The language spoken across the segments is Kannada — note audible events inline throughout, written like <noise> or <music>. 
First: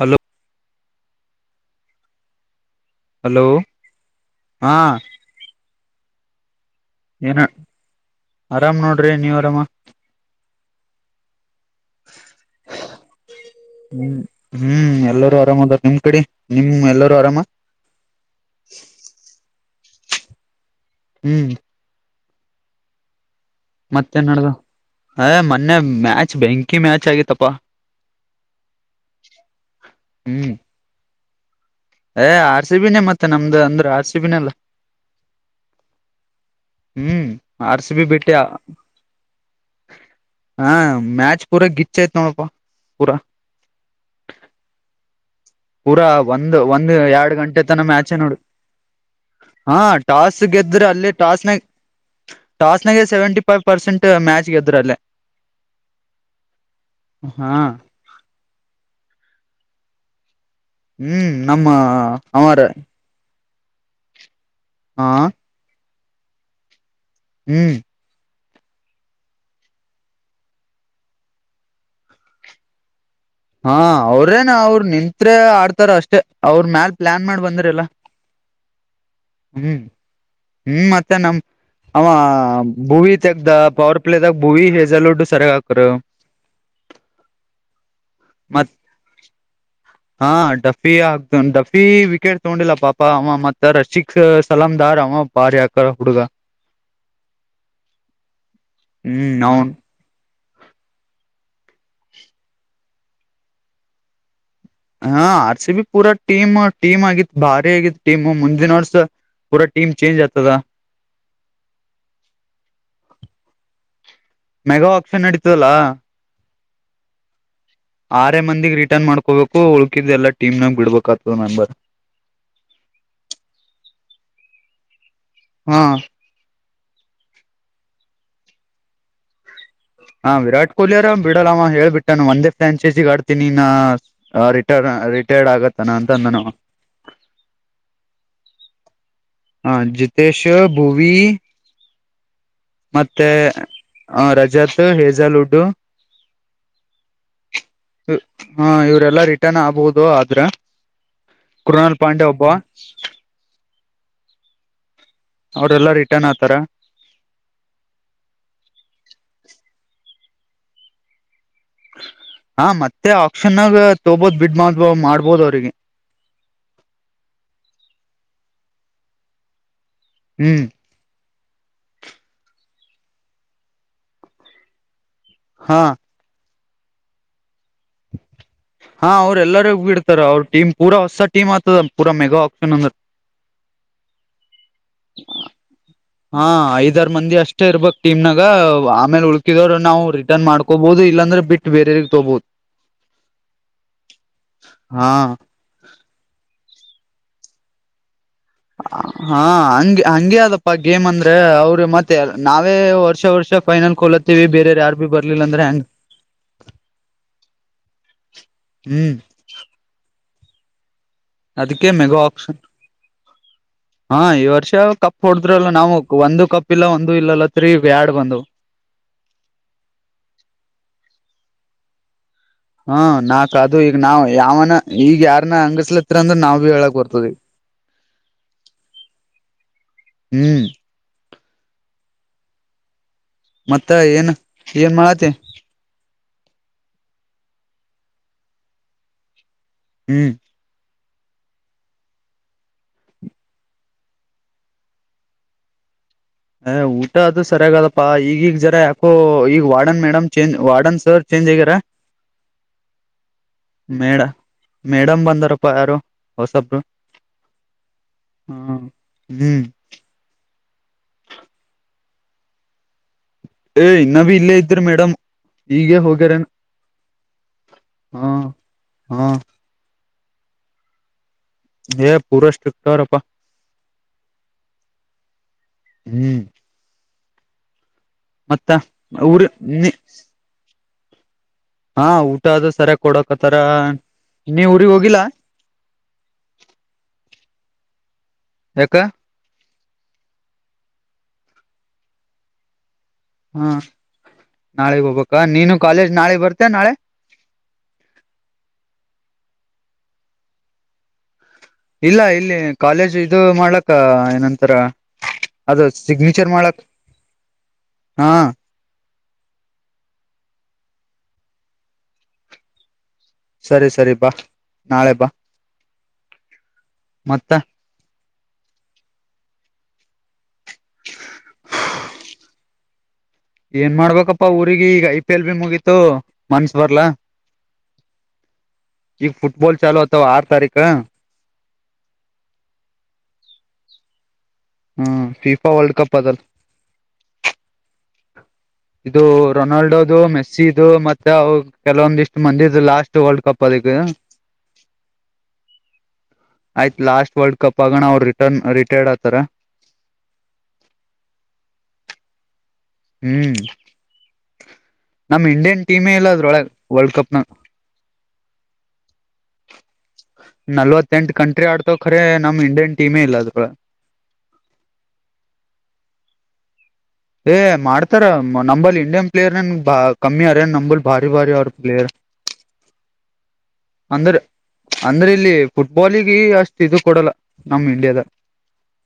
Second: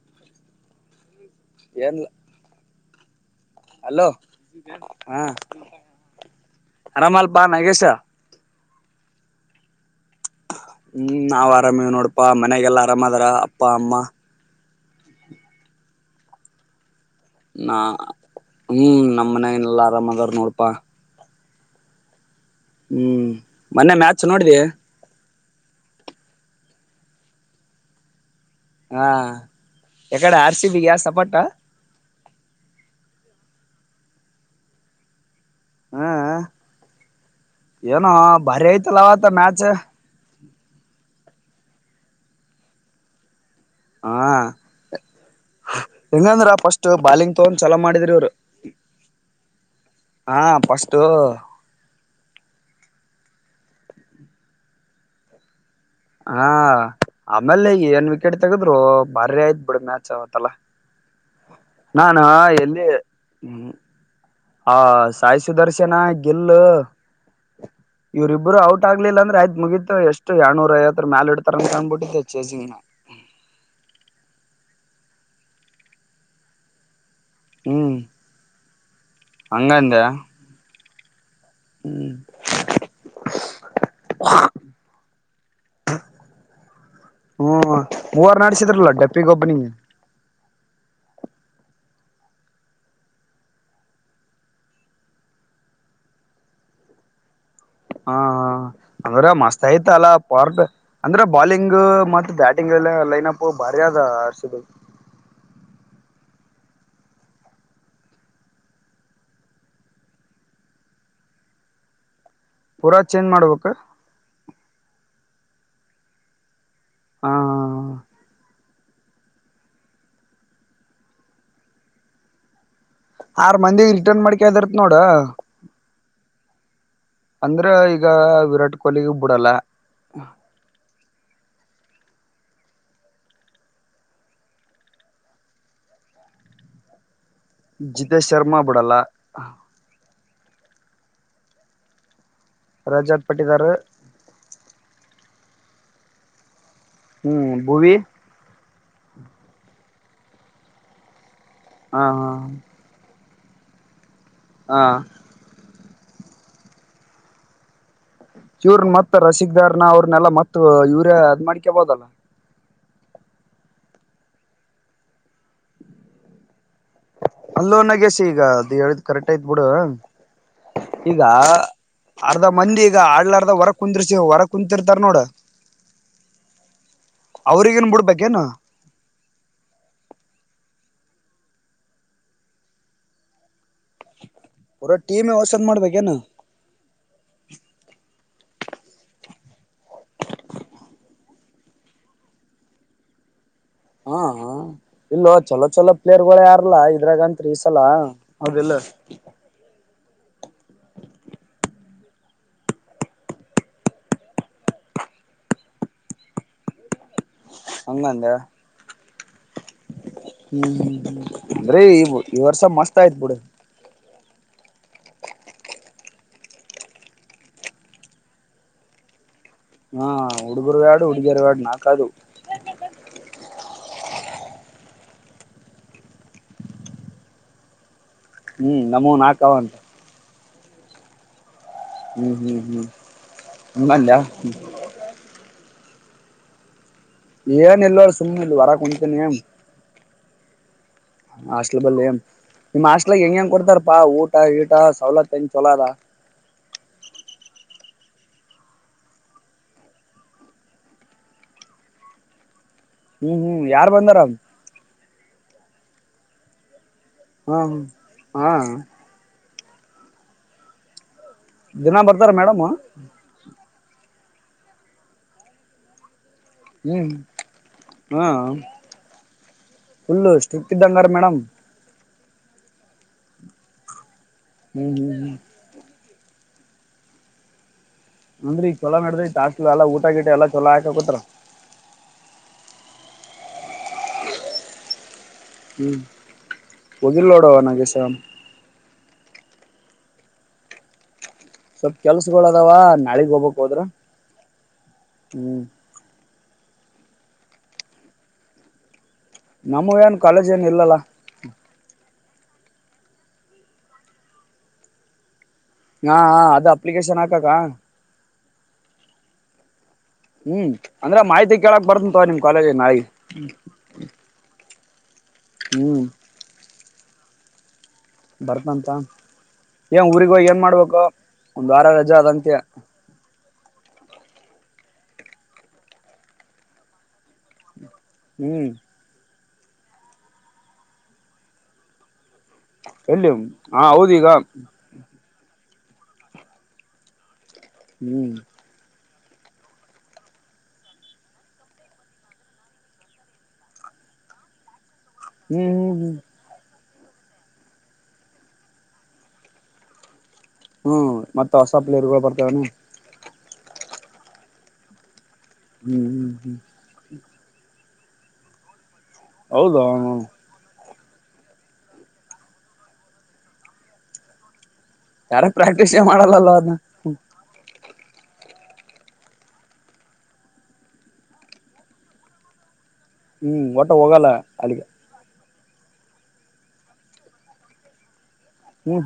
ಹಲೋ ಏನ್ ಹಲೋ ಅಲೋ ಹಾ ಏನ ಹರಾಮಾಲ್ಪಾ ನಾಗೇಶ ಆರಾಮ್ ನೋಡ್ರಿ ನೀವ್ ಆರಾಮ ಹ್ಮ್ ನಾವ್ ಆರಾಮವ್ ನೋಡಪಾ ಮನ್ಯಾಗಲ್ಲ ಆರಾಮ್ದಾರ ಅಪ್ಪ ಅಮ್ಮ ಹ್ಮ್ ಹ್ಮ್ ಎಲ್ಲರೂ ಆರಾಮ ಅದ ನಿಮ್ ಕಡೆ ನಿಮ್ ಎಲ್ಲರೂ ಆರಾಮ ನಾ ಹ್ಮ್ ನಮ್ಮ ಮನ ನೆಲ್ಲಾ ಆರಾಮ್ದಾರ ನೋಡಪಾ ಹ್ಮ್ ಹ್ಮ್ ಮೊನ್ನೆ ಮ್ಯಾಚ್ ಮತ್ತೆನ್ಡ್ ನೋಡಿದಿ ಅ ಮೊನ್ನೆ ಮ್ಯಾಚ್ ಬೆಂಕಿ ಮ್ಯಾಚ್ ಆಗಿತಪ್ಪ ಹಾ ಎಕಡೆ ಹ್ಮ್ ಆರ್ ಸಿಬಿಗೆ ಸಪಟ್ಟಾ ಏ ಆರ್ ಸಿಬಿನೇ ಮತ್ತೆ ನಮ್ದು ಅಂದ್ರೆ ಆರ್ ಸಿಬಿನಲ್ಲಾ <unintelligible> ಹ್ಮ ಹ್ಮ್ ಆರ್ ಸಿ ಬಿ ಏನೋ ಬಿಟ್ಟಿ ಭಾರಿ ಐತಲ್ಲ ಅವತ ಮ್ಯಾಚ ಹಾ ಮ್ಯಾಚ್ ಪೂರಾ ಗಿಚ್ಯ್ತ್ ನೋಡಪ್ಪ ಪೂರಾ ಹಾ ಪೂರಾ ಹೆಂಗಂದ್ರ ಒಂದ್ ಫಸ್ಟ್ ಒಂದ್ ಎರಡು ಬಾಲಿಂಗ್ ತಗೊಂಡ್ ಗಂಟೆ ಚಲೋ ತನ ಮಾಡಿದ್ರಿ ಮ್ಯಾಚೇ ಇವ್ರು ನೋಡು ಹಾ ಹಾ ಟಾಸ್ ಗೆದ್ರೆ ಫಸ್ಟ್ ಅಲ್ಲಿ ಟಾಸ್ನಾಗ ಟಾಸ್ನಾಗ ಸೆವೆಂಟ ಫೈವ್ ಪರ್ಸೆಂಟ್ ಮ್ಯಾಚ್ ಗೆದ್ರಲ್ಲಲ್ಲಿ ಹಾ ಹಾ ಆಮೇಲೆ ಏನ್ ವಿಕೆಟ್ ತಗದ್ರು ಬಾರಿ ಆಯ್ತ್ ಬಿಡಿ ಮ್ಯಾಚ್ ಅವತ್ತಲ್ಲಾ ಹ್ಮ್ ನಮ್ಮ ನಾನು ಅವಾರ ಎಲ್ಲಿಮ ಹಾ ಸಾಯಿ ಸುದರ್ಶನ ಗೆಲ್ಲು ಹ್ಮ್ ಇವ್ರರಿಬ್ಬರು ಔಟ್ ಆಗ್ಲಿಲ್ಲ ಅ್ರ ಆಯ್ ಮುಗಿತ ಎಷ್ಟು ಎಡ್ನೂ ಐವರ ಮೇಾಲ ಇಡ್ತಾರ ಅ ಕ್ಬಿಟ್ಟಿದ್ದ ಚೇಸಿಂಗ್ ಹಾ ಅವ್ರೇನ ಅವ್ರ ನಿಂತ್ ಆಡ್ತಾರ ಅಷ್ಟೇ ಅವ್ರ ಮ್ಯಲ್ ಪ್ಲಾನ್ ಮಾಡಿ ಬಂದ್ರಲ್ಲ ಹ್ಮ್ ಹ್ಮ್ ಹಂಗಂದೆ ಹ್ಮ್ ಮತ್ತೆ ನಮ ಅಮ್ಮ ಹ್ಮ್ ಭೂವಿ ತೆಗ್ದ ಪವರ್ ಪ್ಲೇದಾಗ ಭೂವಿ ಹೆಜಲ್ಡ್ ಸರಿಯಾಗ ಹಾಕರು ಹ್ಮ ಮೂವರ್ ಮತ್ ನಡ್ಸಿದ್ರಲ್ಲ ಡೆಪ್ಪಿ ಗೊಬ್ಬನಿಗೆ ಹಾ ಡಫಿ ಆಗ್ತ ಡಫಿ ವಿಕೆಟ್ ತಗೊಂಡಿಲ್ಲ ಪಾಪ ಅವ ಮತ್ತ ರಶಿಕ್ ಸಲಾಮ ದಾರ್ ಅವ ಭಾರಿ ಆಕ್ಕರ ಹುಡುಗ ಹಾ ಹಾ ಅಂದ್ರೆ ಹ್ಮ್ ಮಸ್ತ್ ಅವನ್ ಆಯ್ತ ಅಲ್ಲ ಪಾರಟ್ ಅಂದ್ರೆ ಬಾಲಿಂಗ್ ಮ ಬ್ಯಾಟಿಂಗ್ ಎಲ್ಲ ಲೈನ್ ಅಪ್ ಬಾರಿದ್ ಅಸಿದ ಹ ಆರ್ ಸಿ ಬಿ ಪೂರ ಟೀಮ್ ಟೀಮ್ ಆಗಿತ್ ಭಾರಿ ಆಗಿತ್ ಟೀಮ್ ಮುಂದಿನ ವರ್ಷ ಪೂನ ಟಮ ಚೇಂಜ ಆತ ಪೂರಾ ಚೇಂಜ್ ಮಾಡ್ಬೇಕ ಮೆಗಾ ಆಪ್ಷನ್ ನಡೀತದಲ್ಲಾ ಹಾ ಆರ ಮಂದಿಗ್ ರಿಟರ್ನ್ ಮಾಡ್ಕೋಬೇಕು ಉಳ್ಕಿದ್ ಎಲ್ಲ ಟೀಮ್ನಾಗ ಬಿಡ್ಬೇಕಾಗ್ತದ ಮೆಂಬರ್ ಆರ್ ಮಂದಿಗ್ ರಿಟರ್ನ್ ಮಾಡ್ಕದರತ್ ನೋಡ ಹಾ ಅಂದ್ರೆ ಈಗ ವಿರಾಟ್ ಕೊಹ್ಲಿಗ ಬಿಡಲ್ಲ. ಹಾ ವಿರಾಟ್ ಕೊಹ್ಲಿ ಅವಾರ ಬಿಡಲ್ಲವ ಹ ಹೇಳಳ್ಬಿಟ್ಟಾನ ಒಂದೇ ಫ್ರಾಂಚೈಸಿಗ ಆಡ್ತೀನಿ ನಿನ್ ಆ ರಿಟರ್ ರಿಟೈರ್ಡ್ ಆಗತ್ತಾನ ಅಂತ ಅಂದಾನ ಜಿತೇಶ್ ಶರ್ಮಾ ಬಿಡಲ್ಲ. ಹಾ ಜಿತೇಶ್ ಭೂವಿ ರಜಾತ್ ಮತ್ತೆ ಪಟ್ಟಿದಾರ್ ರಜತ್ ಹೇಜಲ್ ಉಡ್ಡು ಹ್ಮ್ ಭುವಿ ಹಾ ಇವರೆಲ್ಲಾ ರಿಟರ್ನ್ ಆಗ್ಬಹುದು ಆದ್ರೆ ಕೃನಾಲ್ ಹಾ ಪಾಂಡೆ ಒಬ್ಬವ ಹಾ ಅವ್ರೆಲ್ಲಾ ರಿಟರ್ನ್ ಆತಾರ ಇವ್ರನ್ ಮತ್ತ ರಸಿಕದಾರ್ನ ಅವ್ರನೆೆಲ್ಲ ಮತ್ ಯೂರಿಯಾ ಅದ್ ಮಾಡ್ಕಬೋದಲ್ಲಾ ಹಾಂ ಮತ್ತೆ ಆಪ್ಕ್ಷನ್ನಾಗ ತೊಬೋದು ಬಿಡು ಮಾಡಬೋ ಮಾಡ್ಬೋದು ಅವರಿಗೆ ಅಲ್ಲೋ ನಾಗ್ಯಸಿ ಈಗ ಅದು ಹೇಳಿದ ಕರೆಕ್ಟ್ ಆಯತ್ ಬಿಡು ಹು ಈಗ ಅರ್ಧ ಮಂದಿ ಈಗ ಆಡ್ಲರ್ಧ ಹೊರಗ ಕುಂದಿರ್ಸ ಹೊರಗ ಕುಂತಿರ್ತಾರ ನೋಡ ಹಾ ಅವ್ರಿಗೇನ್ ಬಿಡ್ಬೇಕೇನು. ಹಾ ಅವ್ರೆಲ್ಲರೂ ಹೋಗ ಬಿಡ್ತಾರ ಅವ್ರ ಟೀಮ್ ಪೂರ ಹೊಸ ಟೀಮ್ ಆತದ ಪೂರ ಮೆಗಾ ಆಪ್ಷನ್ ಅಂದ್ರ ಪುರ ಟೀಮ್ ವಷಂದ ಮಾಡ್ಬೇಕ ಏನು ಹಾ ಐದರು ಮಂದಿ ಅಷ್ಟೇ ಇರ್ಬಕ್ ಟೀಮ್ನಾಗ ಆಮೇಲೆ ಉಳಕಿದವ್ರು ನಾವು ರಿಟರ್ನ್ ಮಾಡ್ಕೋಬಹುದು ಇಲ್ಲಾಂದ್ರೆ ಬಿಟ್ಟ ಬೇರೆ ತೊಬುದು ಹಾ ಹ ಹಾ ಇಲ್ಲೋ ಚಲೋ ಚಲೋ ಪ್ಲೇಯರ್ ಗಳು ಯಾರಲ್ಲ ಇದ್ರಾಗಂತ್ರಿ ಈ ಸಲ ಹೌದಿಲ್ಲ ಹಾ ಹಂಗೆ ಹಂಗೆ ಅದಪ್ಪ ಗೇಮ್ ಅಂದ್ರೆ ಅವರು ಮತ್ತೆ ನಾವೇ ವರ್ಷ ವರ್ಷ ಫೈನಲ್ ಕಲ ವಿ ಬೇರೆ ಯಾರ ಭ ಬರ್ಲಿಲ್ಲಂದ್ರೆ ಹೆಂಗ್ <unintelligible> ಹಂಗಂದ ಹ್ಮ್ ಹ್ಮ್ ಅಂದ್ರೆ ಅದಕ್ಕೆ ಈ ಮೆಗಾ ಆಪ್ಷನ್ ವರ್ಷ ಮಸ್ತ್ ಆಯ್ತ್ ಬಿಡು ಹಾ ಈ ವರ್ಷ ಕಪ್ ಹೊಡದ್ರಲ್ಲ ನಾವು ಒಂದು ಕಪ್ ಇಲ್ಲ ಒಂದು ಇಲ್ಲಲ್ಲ ತ್ರೀ ಬ್ಯಾಡ್ ಬಂದವ ಹ ಹುಡುಗರು ಎಡ ಹುಡಿಗಿಯರವ ಎಡ ನಾಕ್ ಅದಾವ್ ಹ್ಮ ನಾಕ್ ಅದು ಈಗ ನಾವ್ ಯಾವನ ಈಗ ಯಾರನ್ನ ಅಂಗಸ್ಲತ್ ಅಂದ್ರ ನಾವ್ ಭೀ ಹೇಳಕ್ ಬರ್ತದ ಈಗ ಹ್ಮ್ ನಮವ ನಾಕ ಅವ ಅಂತ ಹ್ಮ್ ಹ್ಮ್ ಹ್ಮ್ ಹ್ಮ್ ಮತ್ತ ಹಂಗಂದ್ಯಾ ಏನ್ ಏನ್ ಮಾಡತ್ತಿ ಏನು ಇಲ್ಲ ಸುಮ್ಮನೆ ಇಲ್ಲ ಹೊರಗ ಕುಂತಿನಿ ಹ್ಮ್ ಹಾಸ್ಟ್ಲ್ ಬಲ್ಲಿ ನಿಮ್ ಹಾಸ್ಟ್ಲಗ ಹೆಂಗ ಹೆಂಗ ಕೊಡ್ತಾರಪಾ ಊಟ ಗೀಟ ಸವಲತ್ತು ಹೆಂಗ್ ಚಲೋದ ಅ ಊಟ ಅದು ಸರಿಯಾಗದಪ್ಪಾ ಈಗ ಈಗ ಜರಾ ಯಾಕೋ ಈಗ warden madam change warden sir change ಆಗ್ಯಾರ <inaudible> ಹ್ಮ್ ಹ್ಮ್ ಯಾರ್ ಬಂದಾರ ಮೇಡ ಮೇಡಂ ಬಂದಾರಪ್ಪ ಯಾರು ಹೊಸಬ್ರು ಹ್ಮ ಹ್ಮ ಹಾ ಹ್ಮ ಹ್ಮ್ ದಿನ ಬರ್ತಾರ ಮೇಡಮ್ ಏ ಇನ್ನ ಭೀ ಇಲ್ಲೇ ಇದ್ರ ಮೇಡಂ ಈಗ ಹೋಗ್ಯಾರನ್ ಹ್ಮ್ ಹ ಹಾ ಫುಲ್ಲ ಸ್ಟ್ರಿಕ್ ಇದ್ದಂಗಾರ ಮೇಡಮ್ ಪೂರ ಸ್ಟ್ರಕ್ಟರ್ಪ್ಪ ಹ್ಮ್ ಹ್ಮ್ ಹ್ಮ್ ಅಂದ್ರ ಮತ್ತ ಈಗ ಚಲ ಮಾಡ್ರ ಊರಿ ಟಾಸ್ ಎಲ್ಲ ನೀ ಊಟ ಗಿಟ ಎಲ್ಲ ಚಲ ಹಾಕತ್ರ ಹಾ ಊಟ ಅದು ಸರಿಯ ಕೊಡಕ್ತ್ತಾರ ಇನ್ನೇ ಊರಿಗ್ ಹೋಗಿಲ್ಲಾ ಹ್ಮ್ ಒಗಿಲೋಡು <unintelligible> ಎಕ್ಕ ಸ್ವಲ್ಪ ಕೆಲ್ಸಗಳು ಅದಾವ ನಾಳಿಗ್ ಹೋಗ್ಬೇಕ್ ಹಾ ಹೋದ್ರ ನಾಳೆಗ್ ಹೋಗ್ಬ ಹ್ಮ್ ನೀನು ಕಾಲೇಜ್ ನಾಳೆ ಬರ್ತಯ ನಾಳೆ ನಮ ಏನ್ ಕಾಲೇಜ್ ಏನ್ ಇಲ್ಲಾ ಇಲ್ಲ ಇಲ್ಲಿ ಕಾಲೇಜ್ ಇದು ಮಾಡ್ಲಕ್ಕ ಏನಂತರ ಅದ ಹಾ ಹಾ ಸಿಗ್ನಿಚರ್ ಅದ ಮಾಡಕ್ ಅಪ್ಲಿಕೇಶನ್ ಹಾಕಕ ಹಾ ಹ್ಮ್ ಅಂದ್ರೆ ಮಾಹಿತಿ ಕೇಳಕ್ ಬರ್ತಂಂತ ನಿಮ್ ಕಾಲೇಜ ನಾಳ ಸರಿ ಸರಿ ಬಾ ನಾಳೆ ಬಾ ಹ್ಮ್ ಮತ್ತ ಬರ್ತಂತ ಏ ಊರಿಗ ಹೋಗ ಏನ್ ಮಾಡ್ಬೇಕು ಒಂದ್ ವಾರ ರಜೆ ಆದದಂತೆ ಏನ್ ಮಾಡ್ಬೇಕಪ್ಪಾ ಊರಿಗೆ ಈಗ ಐ ಪಿ ಎಲ್ ಬಿ ಮುಗೀತು ಮನ್ಸ್ ಬರ್ಲಾ ಹ್ಮ್ ಈಗ ಫುಟ್ಬಾಲ್ ಚಲು ಅತವಾ ಆರು ತಾರೀಕ ಎಲ್ಲಿ ಹಾ ಹೌದೀಗ ಹ್ಮ್ ಫಿಫಾ ವರ್ಲ್ಡ್ ಕಪ್ ಅದಲ್ ಹ್ಮ್ ಇದು ರೊನಾಲ್ಡೊದು ಮೆಸ್ಸಿ ಇದು ಮತ್ತೆ ಅವ ಕೆಲವೊಂದಿಷ್ಟ್ ಮಂದಿ ಇ ಲಾಸ್ಟ್ ವರ್ಲ್ಡ್ ಕಪ್ ಅದ ಹ್ಮ್ ಹ್ಮ್ ಹ್ಮ್ ಆಯ್ತ್ ಲಾಸ್ಟ್ ವರ್ಲ್ಡ್ ಕಪ್ ಆಗಣ ಅವ್ ರಿಟರ್ನ್ ರಿಟೈರ್ಡ್ ಆತಾರ ಹ್ಮ್ ಮತ್ತ ಹೊಸ ಪ್ಲೇಯರ್ ಗಳು ಬರ್ತಾವನನೆ ಹ್ಮ್ ನಮ್ ಇಂಡಿಯನ್ ಹ್ಮ್ ಟೀಮೇ ಇಲ್ಲ ಹ್ಮ್ ಅದ್ರ ಹ್ಮ್ ಒಳಗೆ ವರ್ಲ್ಡ್ ಕಪ್ನ ಹೌದ ಹ ನಲ್ವತ್ತಂಟ್ ಕಂಟ್ರಿ ಆಡ್ತ ರೇ ನಮ್ ಇಂಡಿಯನ್ ಟೀಮೇ ಇಲ್ಲ ಅದ್ರ ಯಾರ ಪ್ರಾಕ್ಟೀಸ್ೇ ಮಾಡೋಲ್ಲವ ಅದನ್ನ ಏ ಮಾಡ್ತಾರ ನಂಬಲ್ಲಿ ಇಂಡಿಯನ್ ಪ್ಲೇಯರ್ ಏನ್ ಬಾ ಕಮ್ಮಿ ಅರೇ ನಂಬಲ್ ಭಾರಿ ಭಾರಿ ಅವ್ರ ಪ್ಲೇಯರ್ ಹ್ಮ್ ಒಟ್ಟು ಹೋಗಲ್ಲ ಅಂದ್ರ ಅಲ್ಲಿಿಗೆ ಅಂದ್ರೆ ಇಲ್ಲಿ ಫುಟ್ಬಾಲಿಗೆ ಅಷ್ಟು ಇದು ಕೊಡಲ್ಲ ನಮ್ ಇಂಡಿಯಾದ ಹ್ಮ್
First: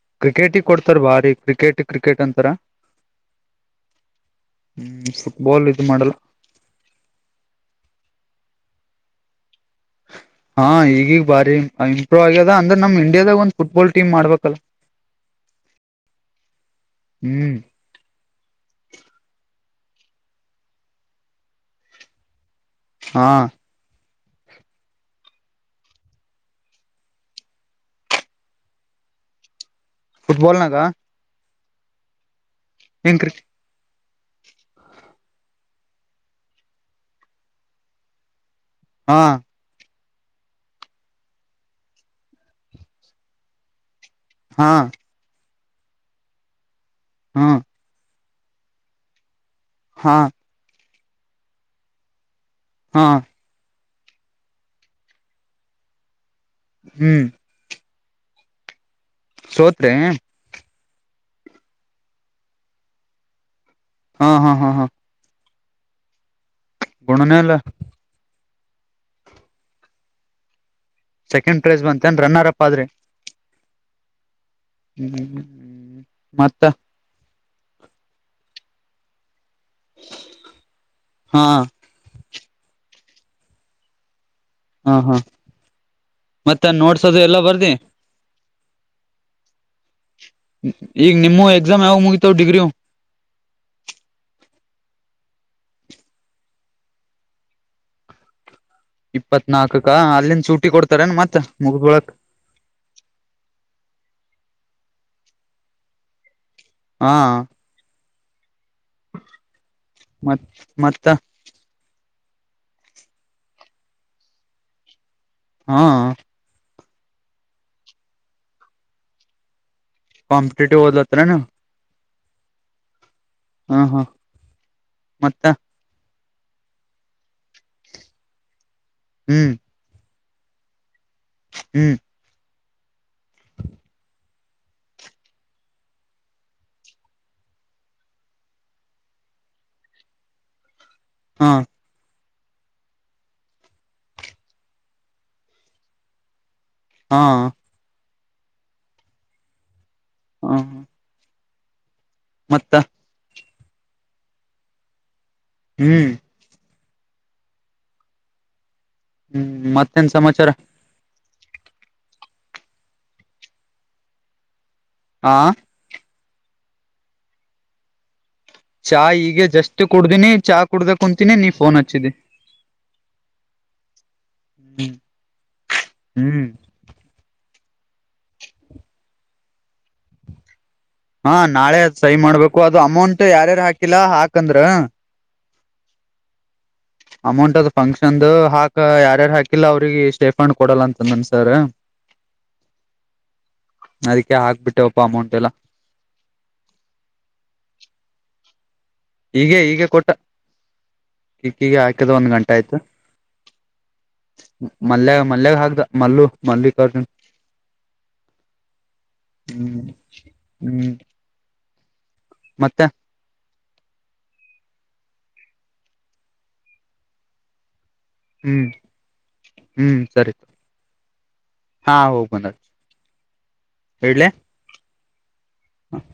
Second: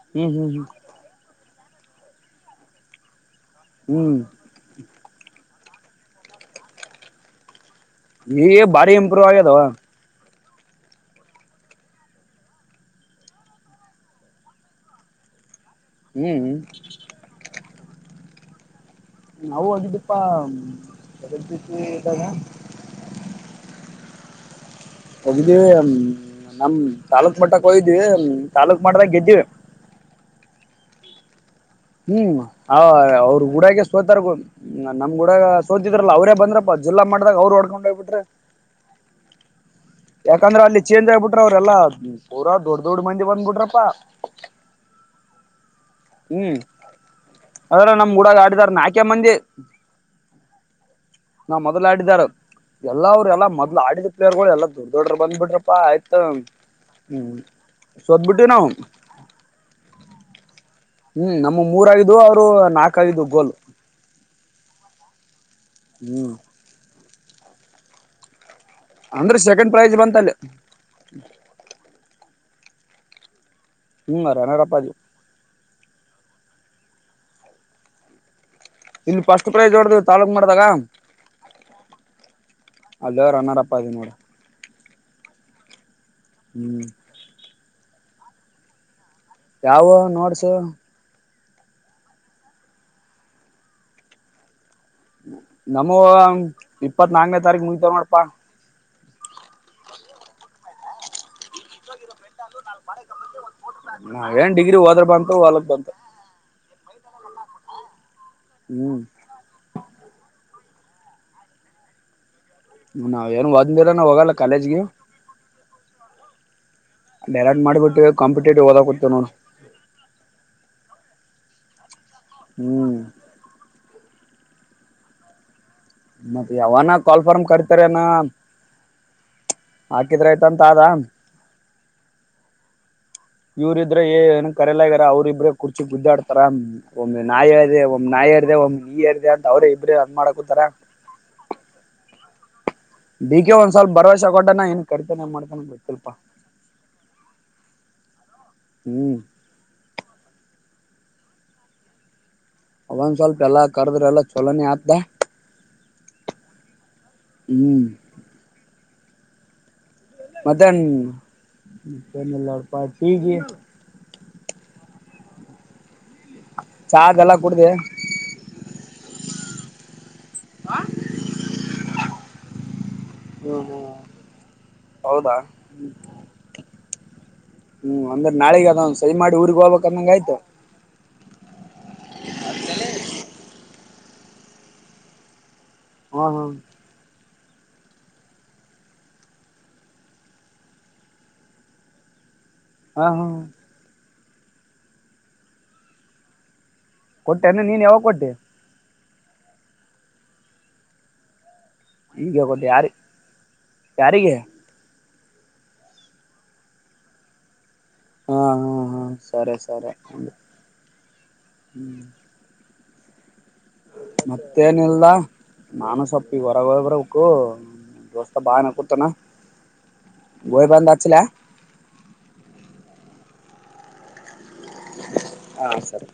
ಹ್ಮ್ ಹ್ಮ್ ಹ್ಮ್ ಕ್ರಿಕೆಟಿ ಕೊಡ್ತಾರ ಭಾರಿ ಕ್ರಿಕೆಟ ಕ್ರಿಕೆಟ್ ಅಂತಾರ ಹ್ಮ್ ಹ್ಮ್ ಫುಟ್ಬಾಲ್ ಇದು ಮಾಡಲ್ಲ ಈಗ ಭಾರಿ ಇಂಪ್ರೂವ್ ಆಗ್ಯದಾವ ಹಾ ಈಗೀಗ್ ಭಾರಿ ಇಂಪ್ರೂವ್ ಆಗ್ಯದ ಅಂದ್ರ ನಮ್ ಇಂಡಿಯಾಗ ಒಂದ ಫುಟ್ಬಾಲ್ ಟೀಮ್ಬೇಕಲ್ಲ ಹ್ಮ್ ಹ್ಮ್ ನವು ಹಗಿದ್ದೀಪ್ಪಾತಿ ಇದಾಗ ಹಾ ಹೋಗಿದ್ದೀವಿ ನಮ್ ತಾಲೂಕ್ು ಮಟ್ಟಕ್ಕೆ ಹೋಗಿದೀವಿ ತಾಾಲೂಕ್ು ಮಟ್ಟದಾಗ ಗೆದ್ದೀವಿ ುಟ್ಬಾಲ್ ನಕಾ ಹ್ಮ್ ಹೆಂಗ್ ಕ್ರಿ ಅವ್ರ ಹೂಡಾಗ ಸೋತಾರ್ಗು ನಮ್ ಗುಡಗ ಸೋತಿದ್ರಲ್ಲ ಅವ್ರ ಬಂದ್ರಪ್ಪ ಜಿಲ್ಲಾ ಮಾಡ್ದಾಗ ಅವ್ರು ಹೊಡ್ಕೊಂಡ ಹೋಗ್ಬ ಬಿಟ್ರಿ ಹಾ ಯಾಕಂದ್ರ ಅಲ್ಲಿ ಚೇಂಜ್ ಆಗಿಬ ಬಿಟ್ರ ಅವ್ರಲ್ಲ ಪೂರ ದೊಡ್ ದೊಡ್ಡ ಮಂದಿ ಬಂದ್ಬಿಟ್ರಪ್ಪಾ ಹಾ ಹ್ಮ್ ಹಾ ಅದ್ರ ನಮ್ ಗುಡಾಗ ಆಡಿದಾರ ನಾಲ್ಕೆ ಮಂದಿ ಹಾ ನಾ ಮೊದ್ಲ ಆಡಿದಾರ ಹಾ ಎಲ್ಲರು ಎಲ್ಲಾ ಮೊದ್ಲು ಆಡಿದ ಪ್ಲೇರ್ ಎಲ್ಲಾ ದೊಡ್ ದೊಡ್ಡರ್ ಬಂದ್ಬಿಟ್ರಪ್ಪಾ ಆಯ್ತ ಹ್ಮ್ ಸೋದಬಿಟ್ಟಿ ನಾವು ಸೋತ್ ಹ್ಮ್ ನಮ್ಮ ಮೂರ ಆಗಿದ್ದು ಅವ್ರು ನಾಕ್ಾಗಿದ್ದು ಗೋಲ್ ಹಾ ಹಾ ಹಾ ಹಾ ಹ್ಮ್ ಬುಣನ ಎಲ್ಲ ಅಂದ್ರೆ ಸೆಕೆಂಡ್ ಪ್ರೈಜ್ ಬಂತಲ್ಲ ಸೆಕೆ್ ಪ್ರೈಸ್ ಬಂತಏನ್ ರನ್ನರ್ ಅಪ್ ಆದ್ರೆ ಹ್ಮ ರನಾರಪ್ಪ ಅಿ ಮತ್ತ ಇಲ್ಲಿ ಫಸ್ಟ್ ಪ್ರೈಜ್ ಹೊಡ್ದ ತಾಾಲೂಕ್ ಮಾಡ್ದಾಗ ಹಾ ಅದ ರನರ್ಪ್ಪ ಅ ನೋಡ ಹಾ ಹಾ ಮತ್ತನ್ ಹ್ಮ್ ನೋಡ್ಸೋದು ಎಲ್ಲ ಬರ್ದಿ ಯಾವ ನೋಡ್ಸು ಈಗ ನಿಮ್ಮ ಎಕ್ಸಾಮ್ ಯಾವಾಗ ಮುಗಿತವ ಡಿಗ್ರಿವು ನಮ್ಮ ಇಪ್ಪತ್ ನಾಕನೇ ತಾರೀಕಿಗೆ ನಡಿತಾವ ನೋಡಪಾ ಇಪ್ಪತ್ನಾಲ್ಕಕ ಅಲ್ಲಿಂದ ಚೂಟಿ ಕೊಡ್ತಾರನ್ ಮತ್ತತ್ ಮುಗ್ದೊಳಕ್ ನಾವ ಏನ್ ಡಿಗ್ರಿ ಹೋದ್ರ ಬಂತ ಹಲಕ್ ಬಂತ ಹಾ ಹ್ಮ ಮತ್ ಮತ್ತ ನಾವ ಏನು ಒಂದ್ ದಿನಾನೂ ನ ಹೋಗಲ್ಲ ಕಾಲೇಜ್ಗೆ ಹಾ ಡೈರೆಕ್ಟ್ ಮಾಡಿ ಬಿಟ್ಟ್ವಿ ಕಂಪೀಠಟ್ಟಿವ್ ಒದಾಕತ್ತಿವಿ ನೋಡ ಕಂಪಿಟೇಟಿವ್ದಲತ್ರ ನ ಹ್ಮ್ ಹಾ ಹಾ ಮತ್ತೆ ಮತ್ತೆ ಯಾವಾನ ಕಾಲ್ ಫಾರ್ ಕಡತಾರನಾ ಹ್ಮ್ ಹಾಕಿದ್ರೆ ಆಯ್ತ ಅಂತ ಅಾ ಹ್ಮ್ ಇವ್ರ ಇದ್ರ ಏ ಏನ್ ಕರಲಗಾರ ಅವ್ರರುಬ್ರೆ ಕುರ್ಚಿ ಗುದ್ದಾಡ್ತಾರ ಒಮ್ ನಾಯಿ ಇ್ದ ಒಮ್ ನಾಯಿ <unintelligible> ಒಂದ್ ಈ ಇರ್ಿದೆ ಅಂತ ಅವ್ರೇ ಇಬ್್ರರು ಅನ್ ಮಾಡಾಕೂತಾರ ಹಾ ಡಿ ಕೆ ಒಂದ ಸ್ವಲ್ಪ ಭರವಸೆ ಕೊಟ್ಟಾನ ಏನ್ ಕರಿತಾನ ಏನ್ ಮಾಡ್ತಾನ ಗೊತ್ತಿಲಪ್ಪ. ಹಾ. ಹ್ಮ್. ಹಾ. ಮತ್ತ. ಒಂದ್ ಸ್ವಲ್ಪ ಎಲ್ಲಾ ಕರ್ದ್ರ ಎಲ್ಲ ಚಲೋನೇ ಆಗ್ತದ. ಹ್ಮ್. ಹ್ಮ್. ಹ್ಮ್ ಮತ್ ಮತ್ತೇನ್ ಮತ್ತೇನ ಇಲ್ಲಪ್ಪಾ ಪಿಜಿ. ಹಾ. ಚಾ ಅದ ಎಲ್ಲಾ ಕುಡ್ದಿ. ಚಾ ಈಗ ಜಸ್ಟ್ ಕುಡ್ದಿನಿ ಚಾ ಕುಡ್ದ ಕುಂತೀನಿ ನೀ ಫೋನ್ ಹಚ್ಚಿದಿ. ಹ್ಮ್ ಹ್ಮ್ ಹೌದಾ. ಹ್ಮ್ ಹ್ಮ್ ಅಂದ್ರೆ ನಾಳಗ ಅದ್ ಸರಿ ಮಾಡಿ ಊರ್ಗ್ ಹೋಗ್ಬೇಕಂದಂಗ ಆಯ್ತು. ಹಾ ನಾಳೆ ಸಯ ಮಾಡ್ಬೇಕು ಅದು ಅಮೌಂಟ್ ಯಾರ್ಯಾರು ಹಾಕಿಲ್ಲ ಹಾಕಂದ್ರ. ಹ್ ಹ. ಅಮೌಂಟ್ ಅದು ಫಂಕ್ಷನ್ ಹಾಕ ಯಾರಾರ ಹಾಕಿಲ್ಲ ಅವ್ರಿಗೆ ಸೇಫಂಡ್ ಕೊಡಲ್ಲ ಅಂತ ಅಂದಾನ ಸರ್. ಹಾ ಹಾ. ಅದಕ್ಕೆ ಹಾಕ್ಬಿಟ್ಟೆವಪ್ಪ ಅಮೌಂಟ್ ಎಲ್ಲ. ಕೊಟ್ಟ ನಿನ್ ನೀನ್ ಯಾವಾಗ ಕೊಟ್ಯ. ಈಗ ಈಗೆ ಕೊಟ್ಟೆ. ಕಿಕ್ಕಿಗೆ ಹಾಕದ ಒಂದ್ ಈಗ ಗಂಟ ಕೊಟ್ಟೆ ಆಯ್ತು. ಯಾರಿ ಯಾರಿಗೆ ಮಲ್ಯಾಗ ಮಲ್ಯಾಗ ಹಾಕ್ದೆ ಮಲ್ಲು <unintelligible> ಹಾ ಹಾ ಹಾ ಸರಿ ಸರಿ ಹ್ಮ್. ಮತ್ತ. ಮತ್ತ ನಿಲ್ಲ ನಾನು ಸೊಪ್ಪಿ ಹೊರಗ ಹೋಗಿ ಬರ್ಬೇಕು ದೋಸ್ ಬಾ ಹ್ಮ್ ಅನ್ನಾಕತ್ತಾನು ಹ್ಮ್ ಸರಿ ಹೋಗ್ ಬಂದ ಹಚ್ಚಲ್ಯಾ. ಹಾ ಹೋಗ ಬಂದ ಹಚ್ಚ ಇಡ್ಲಿ. ಹಾ ಸರಿ.